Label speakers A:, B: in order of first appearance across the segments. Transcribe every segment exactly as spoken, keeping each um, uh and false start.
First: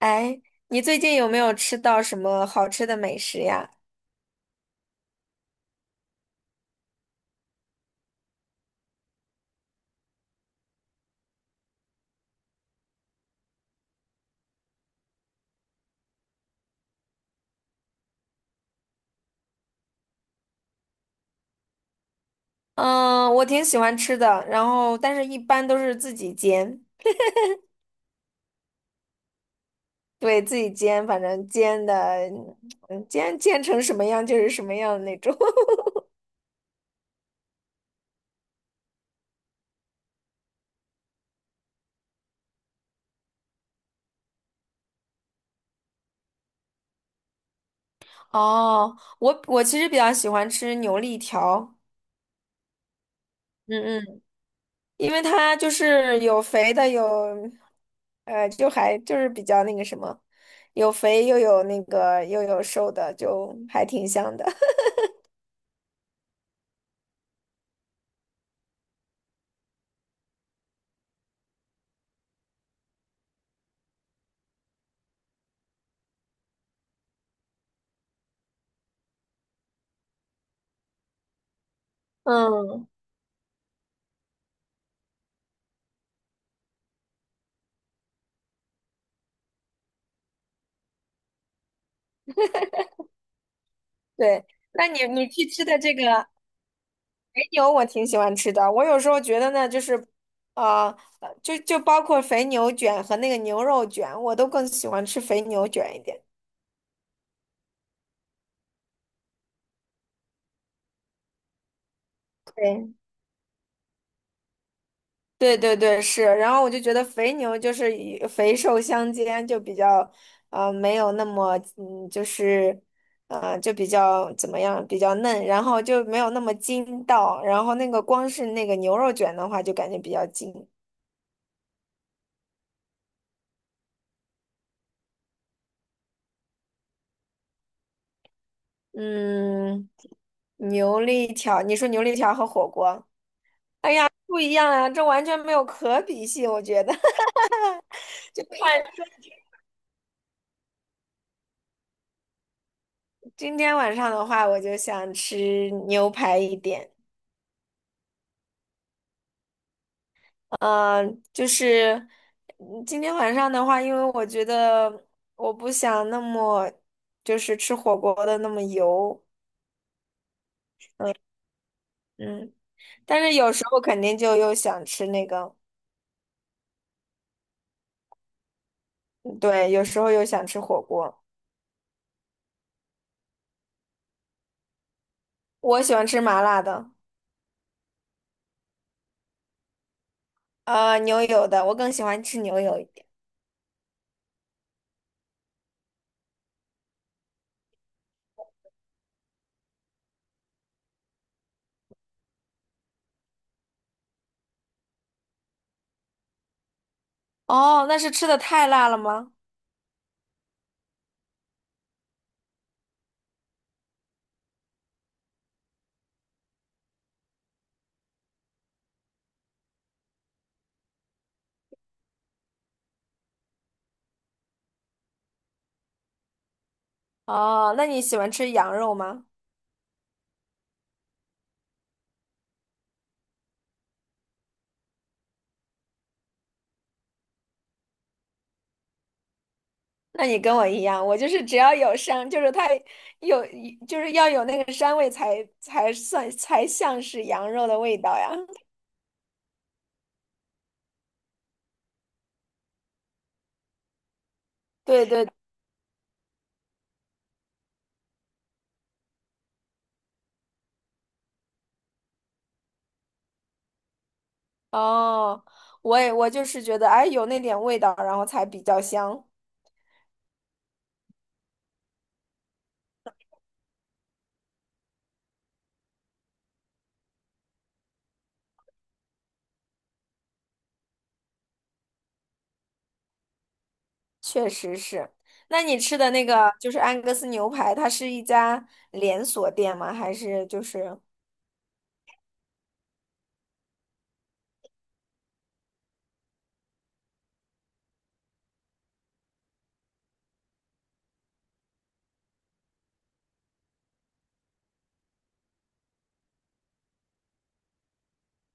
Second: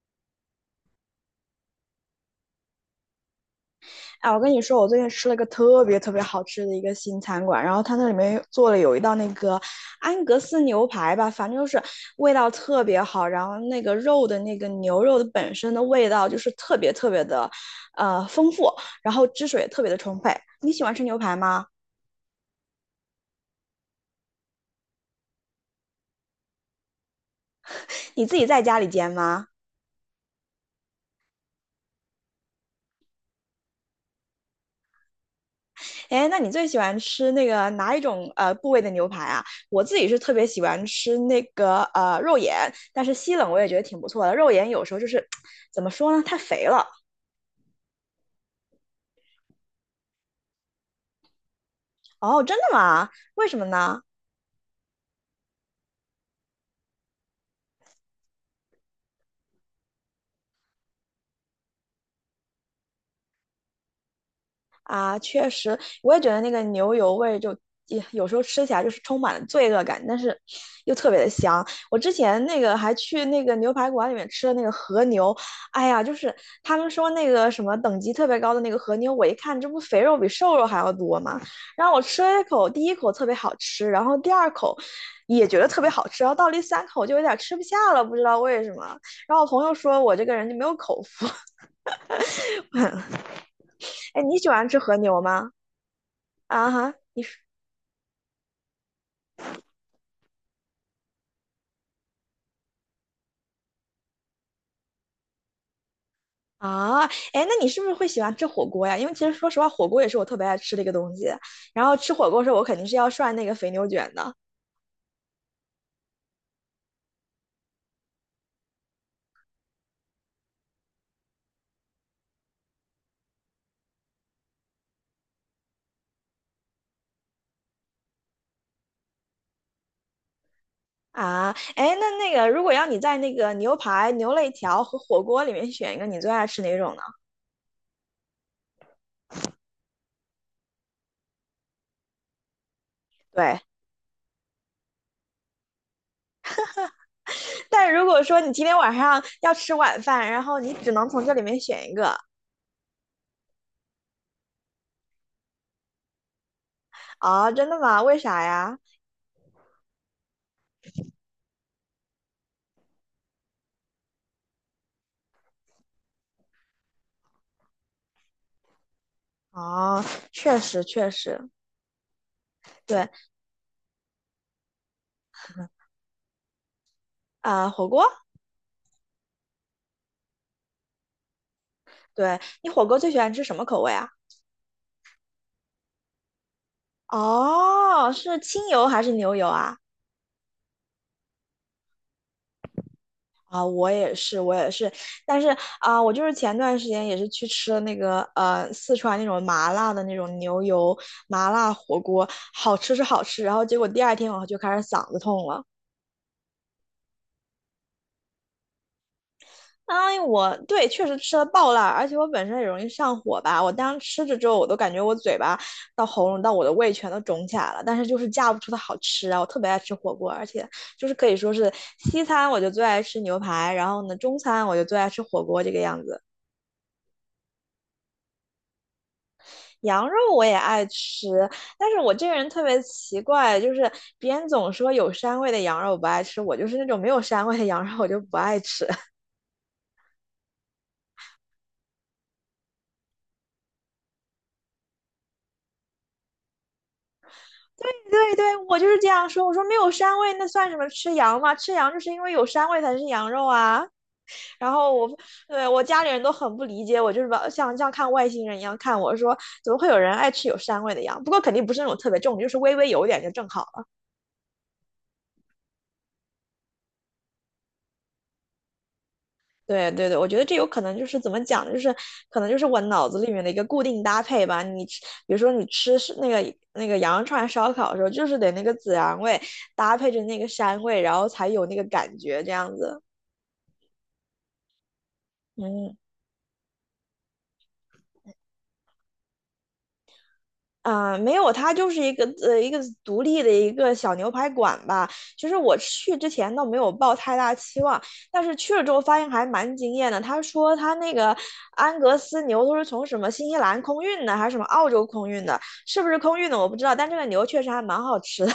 A: 哎，你最近有没有吃到什么好吃的美食呀？
B: 哎，我跟你说，我最近吃了一个特别特别好吃的一个新餐馆，然后它那里面做了有一道那个安格斯牛排吧，反正就是味道特别好，然后那个肉的那个牛肉的本身的味道就是特别特别的，呃，丰富，然后汁水也特别的充沛。你喜欢吃牛排吗？
A: 嗯，我挺喜欢吃的，然后但是一般都是自己煎。
B: 你自己在家里煎吗？
A: 对，自己煎，反正煎的，嗯煎煎成什么样就是什么样的那种。
B: 哎，那你最喜欢吃那个哪一种呃部位的牛排啊？我自己是特别喜欢吃那个呃肉眼，但是西冷我也觉得挺不错的。肉眼有时候就是 怎么说呢，太肥了。
A: 哦，我我其实比较喜欢吃牛肋条。
B: 哦，真的吗？为什么
A: 嗯
B: 呢？
A: 嗯，因为它就是有肥的，有，呃，就还就是比较那个什么，有肥又有那个又有瘦的，就还挺香的。
B: 啊，确实，我也觉得那个牛油味就也有时候吃起来就是充满了罪恶感，但是又特别的香。我之前那个还去那个牛排馆里面吃了那个和牛，哎呀，就是他们说那个什么等级特别高的那个和牛，我一看这不肥肉比瘦肉还要多吗？然后我吃了一口，第
A: 嗯。
B: 一口特别好吃，然后第二口也觉得特别好吃，然后到第三口就有点吃不下了，不知道为什么。然后我朋友说我这个人就没有口福。哎，你
A: 对，
B: 喜欢吃
A: 那
B: 和
A: 你
B: 牛
A: 你去
B: 吗？
A: 吃的这个
B: 啊哈。你？
A: 肥牛，我挺喜欢吃的。我有时候觉得呢，就是，呃，呃就就包括肥牛卷和那个牛肉卷，我都更喜欢吃肥牛卷一点。
B: 啊，哎，那你是不是会喜欢吃火锅呀？因为其实说实话，火锅也是我特别爱吃的一个东西。然后吃火锅的时候，我肯定
A: 对，
B: 是要涮那个肥牛卷的
A: 对对对，是。然后我就觉得肥牛就是以肥瘦相间，就比较，呃，没有那么，嗯，就是，呃，就比较怎么样，比较嫩，然后就没有那么筋道。然后那个光是那个牛肉卷的话，就感觉比较筋。
B: 啊。哎，那那个如果要你在那个牛排、牛肋条和火锅里面选一个，你最爱吃哪种呢？
A: 嗯，牛肋条，你说牛肋条和火锅
B: 对，
A: 不一样啊，这完全没有可比性，我觉得。
B: 但如果说
A: 就
B: 你今天
A: 看
B: 晚上要吃晚饭，然后你只能从这里面选一个
A: 今天晚上的话，我就想吃牛排一点。
B: 啊，真的吗？为啥呀？
A: 嗯，就是嗯今天晚上的话，因为我觉得我不想那么就是吃火锅的那么油。
B: 哦，确实确
A: 嗯
B: 实，
A: 嗯，
B: 对
A: 但是有时候肯定就又想吃那个，
B: 啊，火锅，
A: 嗯对，有时候又想吃火锅。
B: 对你火锅最喜欢吃什么口味啊？
A: 我喜欢吃麻辣的。
B: 哦，是清油还是牛油啊？
A: 呃，牛油的，我更喜欢吃牛油一点。
B: 啊，我也是，我也是，但是啊，我就是前段时间也是去吃了那个呃四川那种麻辣的那种牛油麻辣火锅，好吃是好吃，然后结果第二天我就开始嗓子痛了。
A: 哦，那是吃的太辣了吗？
B: 哎，我对确实吃了爆辣，而且我本身也容易上火吧。我当时吃着之后，我都感觉我嘴巴到喉咙到我的胃全都肿起来了，但是就是架不住它好吃啊。我特别爱吃火锅，而且就是可以说是西餐我就最爱吃牛排，然后呢中餐我就最爱吃火锅这个样子。
A: 哦，那你喜欢吃羊肉吗？
B: 羊肉我也爱吃，但是我这个人特别奇怪，就是别人总说有膻味的羊肉我不爱吃，我就是那种没有膻味的羊肉我就不爱吃。
A: 那你跟我一样，我就是只要有膻，就是它有，就是要有那个膻味才才算才像是羊肉的
B: 对
A: 味道呀。
B: 对对，我就是这样说，我说没有膻味那算什么吃羊吗？吃羊就是因为有膻味才是羊肉啊。然后
A: 对
B: 我
A: 对，
B: 对我家里人都很不理解我，就是把像像看外星人一样看我说，怎么会有人爱吃有膻味的羊？不过肯定不是那种特别重，就是微微有点就正好。
A: 哦，我也我就是觉得，哎，有那点味道，然后才比较香。
B: 对对对，我觉得这有可能就是怎么讲呢，就是可能就是我脑子里面的一个固定搭配吧。你吃，比如说你吃是那个那个羊肉串烧烤的时候，就是得那个孜然味搭配着那个膻味，然后才有那个感觉这样子。
A: 确实是。那你
B: 嗯。
A: 吃的那个就是安格斯牛排，它是一家连锁店吗？还是就是？
B: 啊、没有，它就是一个呃一个独立的一个小牛排馆吧。其实我去之前倒没有抱太大期望，但是去了之后发现还蛮惊艳的。他说他那个安格斯牛都是从什么新西兰空运的，还是什么澳洲空运的？是不是空运的我不知道，但这个牛确实还蛮好吃的。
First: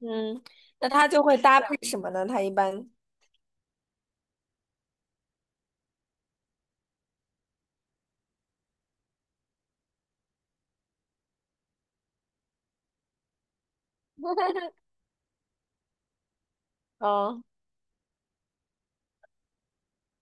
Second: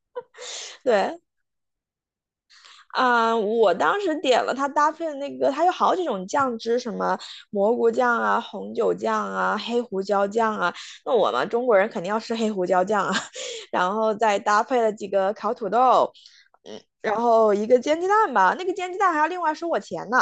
A: 嗯，那他
B: 对，
A: 就会搭配什么呢？他一般，
B: 啊、我当时点了它搭配的那个，它有好几种酱汁，什么蘑菇酱啊、红酒酱啊、黑胡椒酱啊。那我嘛，中国人肯定要吃黑胡椒酱啊，然后再搭配了几个烤土豆，嗯，然
A: 哦
B: 后一个煎鸡蛋吧。那个煎鸡蛋还要另外收我钱呢。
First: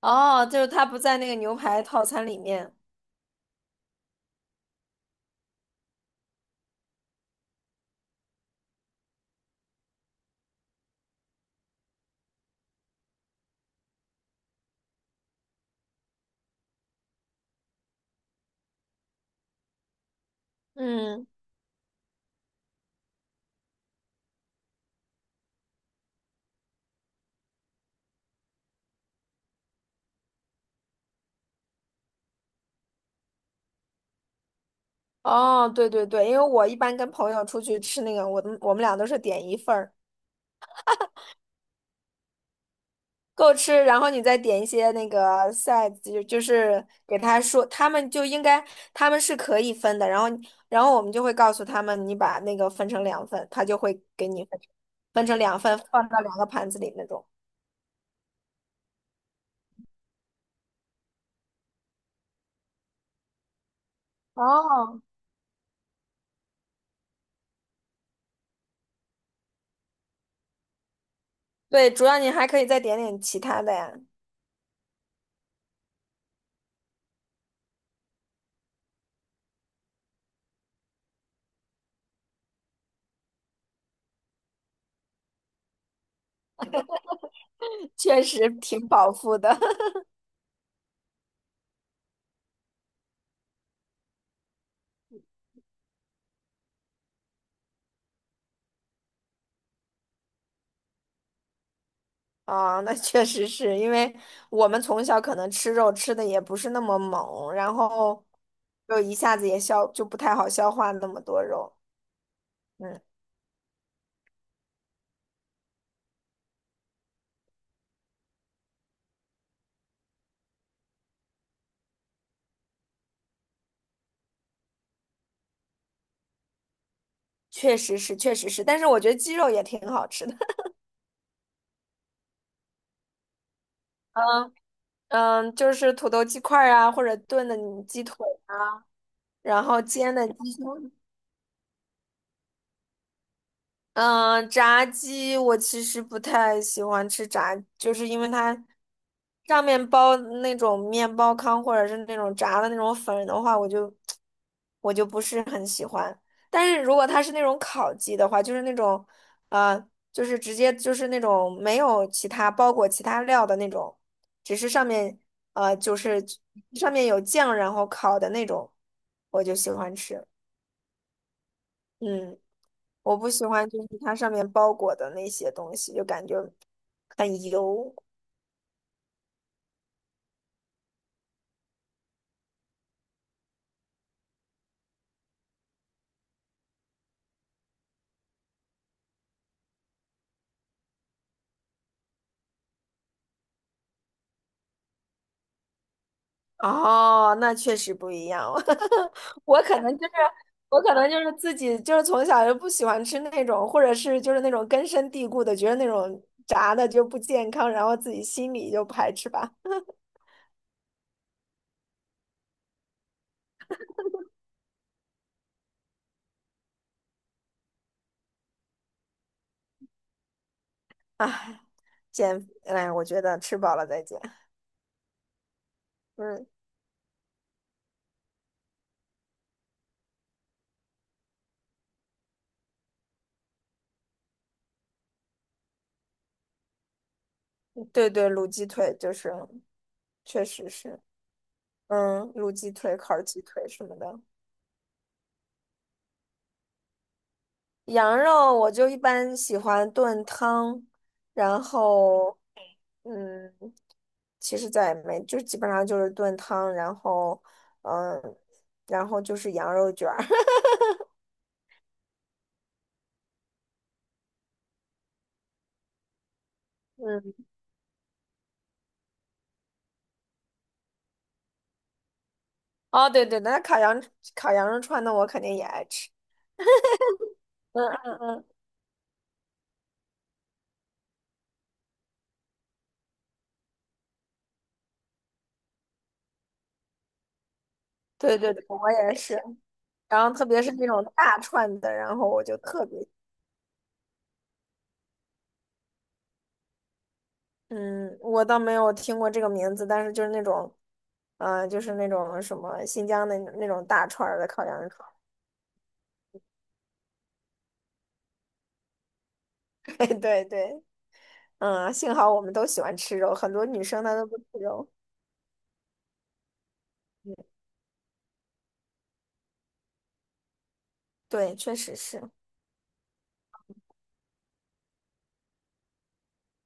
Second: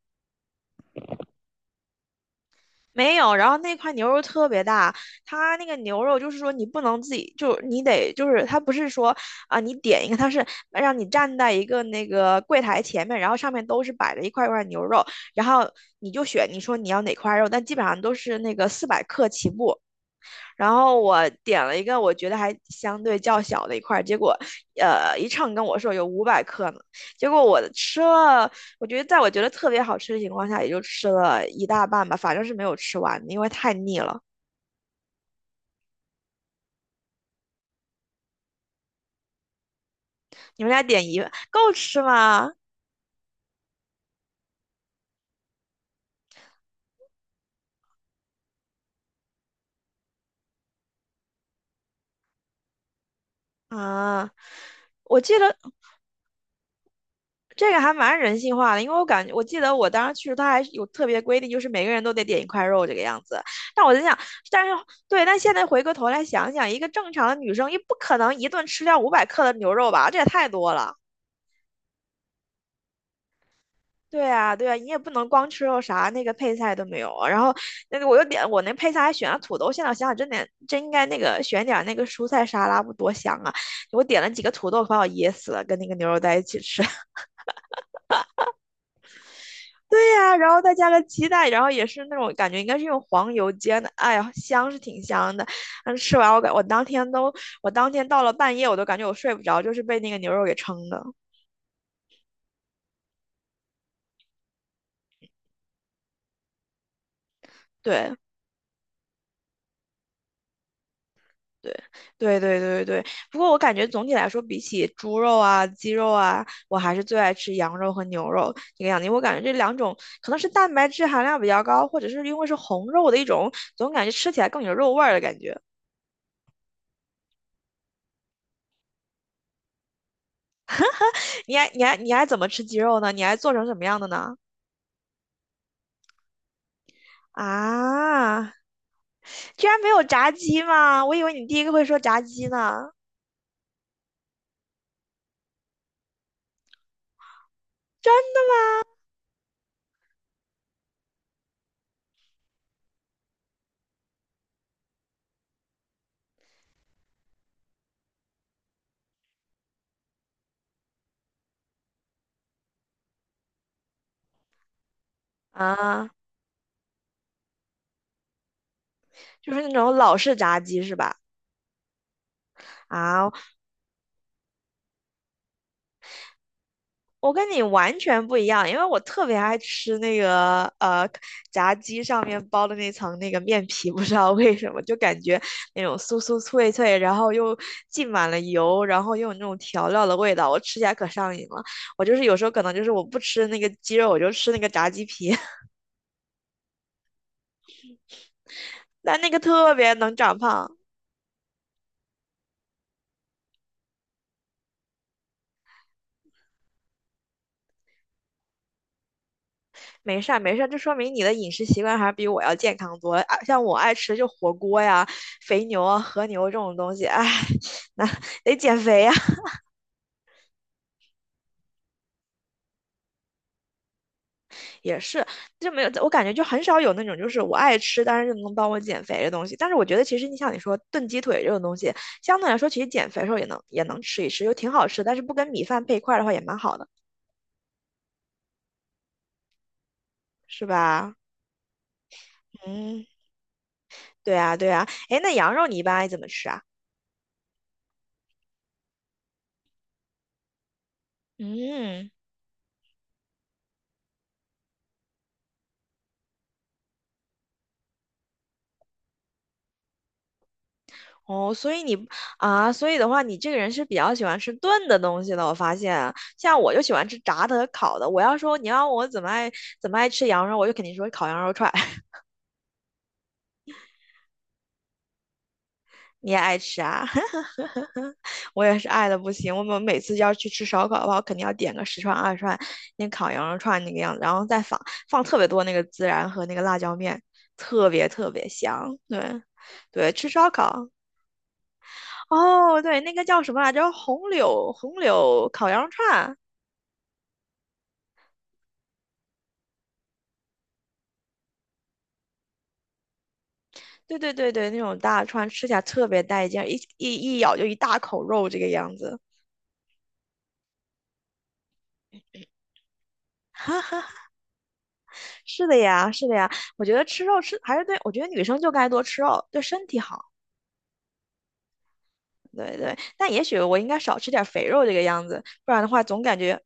A: 哦，就是他不在那个牛排套餐里面。
B: 没有，然后那块牛肉特别大，它那个牛肉就是说你不能自己，就是你得就是它不是说啊、你点一个，它是让你站在一个那个柜台前面，然后上面都是摆着一块一块牛肉，然后你就选你说你要哪块肉，但基本上都是那个四百克起步，然后
A: 嗯，
B: 我点了一个我觉得还相对较小的一块儿，结果呃一称跟我说有五百克呢，结果我吃了，我觉得在我觉得特别好吃的情况下，也就吃了一大半吧，反正是没有吃完的因为太腻了。
A: 哦，对对对，因为我一般跟朋友出去吃那个，我们我们俩都是点一份儿。
B: 你们俩点一够吃吗？
A: 够吃，然后你再点一些那个 s i d e 就就是给他说，他们就应该他们是可以分的，然后然后我们就会告诉他们，你把那个分成两份，他就会给
B: 啊，
A: 你分成
B: 我
A: 分
B: 记
A: 成
B: 得
A: 两份，放到两个盘子里那种。
B: 这个还蛮人性化的，因为我感觉，我记得我当时去的时候，他还是有特别规定，就是每个人都得点一块肉这个样子。但我在想，但是
A: 哦，
B: 对，但现在回过头来想想，一个正常的女生也不可能一顿吃掉五百克的牛肉吧，这也太多了。
A: 对，主要你还可以再点点其他的呀。
B: 对啊，对啊，你也不能光吃肉啥，那个配菜都没有啊。然后那个我又点，我那配菜还选了土豆，现在我想想，真点真应该那个选点那个蔬菜沙拉，不多香啊！我点了几个土豆，把我噎死了，跟那个牛肉在一起吃。
A: 确实挺饱腹的
B: 对 呀、然后再加个鸡蛋，然后也是那种感觉应该是用黄油煎的，哎呀，香是挺香的。但是吃完我感我当天都，我当天到了半夜我都感觉我睡不着，就是被那个牛肉给撑的。
A: 啊，那确实是因为我们从小可能吃肉吃的也不是那么猛，然
B: 对
A: 后就一下子也消就不太好消化那么多肉。
B: 对对对对
A: 嗯，
B: 对。不过我感觉总体来说，比起猪肉啊、鸡肉啊，我还是最爱吃羊肉和牛肉这个样子因为我感觉这两种可能是蛋白质含量比较高，或者是因为是红肉的一种，总感觉吃起来更有肉味儿的感觉。
A: 确实是，确实是，但是我觉得鸡肉也挺好吃的。
B: 你还你还你还怎么吃鸡肉呢？你还做成什么样的呢？
A: 嗯嗯，就是土豆鸡块儿啊，或者炖的鸡腿，
B: 啊，
A: 然
B: 居然
A: 后
B: 没有
A: 煎的
B: 炸
A: 鸡
B: 鸡
A: 胸。
B: 吗？我以为你第一个会说炸鸡呢。
A: 嗯，炸鸡我其实不太喜欢吃炸，就是因为它上面包那种面包糠或者是那种炸的那种粉的话，我就我就不是很喜欢。但是如果它是那种烤鸡的话，就是那种呃，就是直接就是那种没有其他包裹其他料的那种，只是上面呃就
B: 啊，
A: 是上面有酱然后烤的那种，我
B: 就
A: 就
B: 是
A: 喜
B: 那
A: 欢
B: 种老
A: 吃。
B: 式炸鸡是吧？
A: 嗯。我不
B: 啊，
A: 喜欢就是它上面包裹的那些东西，就感觉
B: 我
A: 很
B: 跟你
A: 油。
B: 完全不一样，因为我特别爱吃那个呃炸鸡上面包的那层那个面皮，不知道为什么就感觉那种酥酥脆脆，然后又浸满了油，然后又有那种调料的味道，我吃起来可上瘾了。我就是有时候可能就是我不吃那个鸡肉，我就吃那个炸鸡皮，
A: 哦，那确实不一样。
B: 但那个
A: 我
B: 特
A: 可
B: 别
A: 能就是
B: 能长胖。
A: 我可能就是自己就是从小就不喜欢吃那种，或者是就是那种根深蒂固的，觉得那种炸的就不健康，然后自己心里就排斥吧。
B: 没事儿，没事儿，这说明你的饮食习惯还是比我要健康多了啊像我爱吃就火锅呀、肥牛啊、和牛这种东西，哎，那得减肥呀。
A: 唉，减，哎，我觉得吃饱了再减。
B: 也是，就没有，我感觉就
A: 嗯，
B: 很少有那种就是我爱吃，但是就能帮我减肥的东西。但是我觉得其实你像你说炖鸡腿这种东西，相对来说其实减肥的时候也能也能吃一吃，又挺好吃，但是不跟米饭配一块儿的话也蛮好的，
A: 对对，卤鸡腿就是，确
B: 是
A: 实是。
B: 吧？
A: 嗯，卤鸡腿、
B: 嗯，
A: 烤鸡腿什么的。
B: 对啊，对啊。哎，那羊肉你一般爱怎么吃啊？
A: 羊肉我就一般喜欢炖汤，然
B: 嗯。
A: 后嗯，其实再也没，就基本上就是炖汤，然后嗯，然后就是羊肉卷儿，
B: 哦，所以你啊，所以的话，你这个人是比较喜欢吃炖的东西的。我发现啊，像我就喜欢吃
A: 嗯，
B: 炸的和烤的。我要说你要我怎么爱怎么爱吃羊肉，我就肯定说烤羊肉串。
A: 哦对对，那烤羊烤羊肉串，那我肯定也爱吃，
B: 你也爱吃啊？
A: 嗯嗯嗯，
B: 我也是爱的不行。我们每次要去吃烧烤的话，我肯定要点个十串二十串，那烤羊肉串那个样子，然后再放放特别多那个孜然和那个辣椒面，特别特
A: 对
B: 别
A: 对对，我
B: 香。
A: 也是，
B: 对，对，
A: 然
B: 吃
A: 后特
B: 烧
A: 别是那
B: 烤。
A: 种大串的，然后我就
B: 哦，
A: 特
B: 对，
A: 别，
B: 那个叫什么来着？红柳红柳烤羊肉串。
A: 嗯，我倒没有听过这个名字，但是就是那种，嗯、就是那种什么新疆的那种大
B: 对
A: 串
B: 对
A: 儿的
B: 对
A: 烤
B: 对，那
A: 羊肉
B: 种
A: 串。
B: 大串吃起来特别带劲一一一咬就一大口肉，这个样子。
A: 对对对，嗯，幸好我们都喜欢吃肉，很多女生她都不吃肉。
B: 是的呀，是的呀，我觉得吃肉吃还是对，我觉得女生就该多吃肉，对身体好。
A: 对，确实是，
B: 对对，但也许我应该少吃点肥肉这个样子，不然的话总感觉。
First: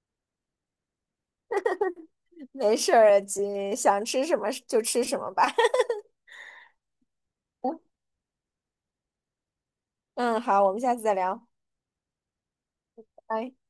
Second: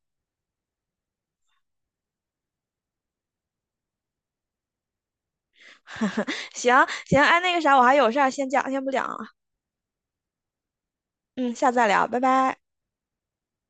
A: 没事儿，姐想吃什么就吃什么吧。
B: 行行，哎，那个啥，我 还有事儿，先讲，先不讲了。
A: 嗯，好，我们下次再聊，
B: 嗯，下次再聊，拜拜。
A: 拜拜。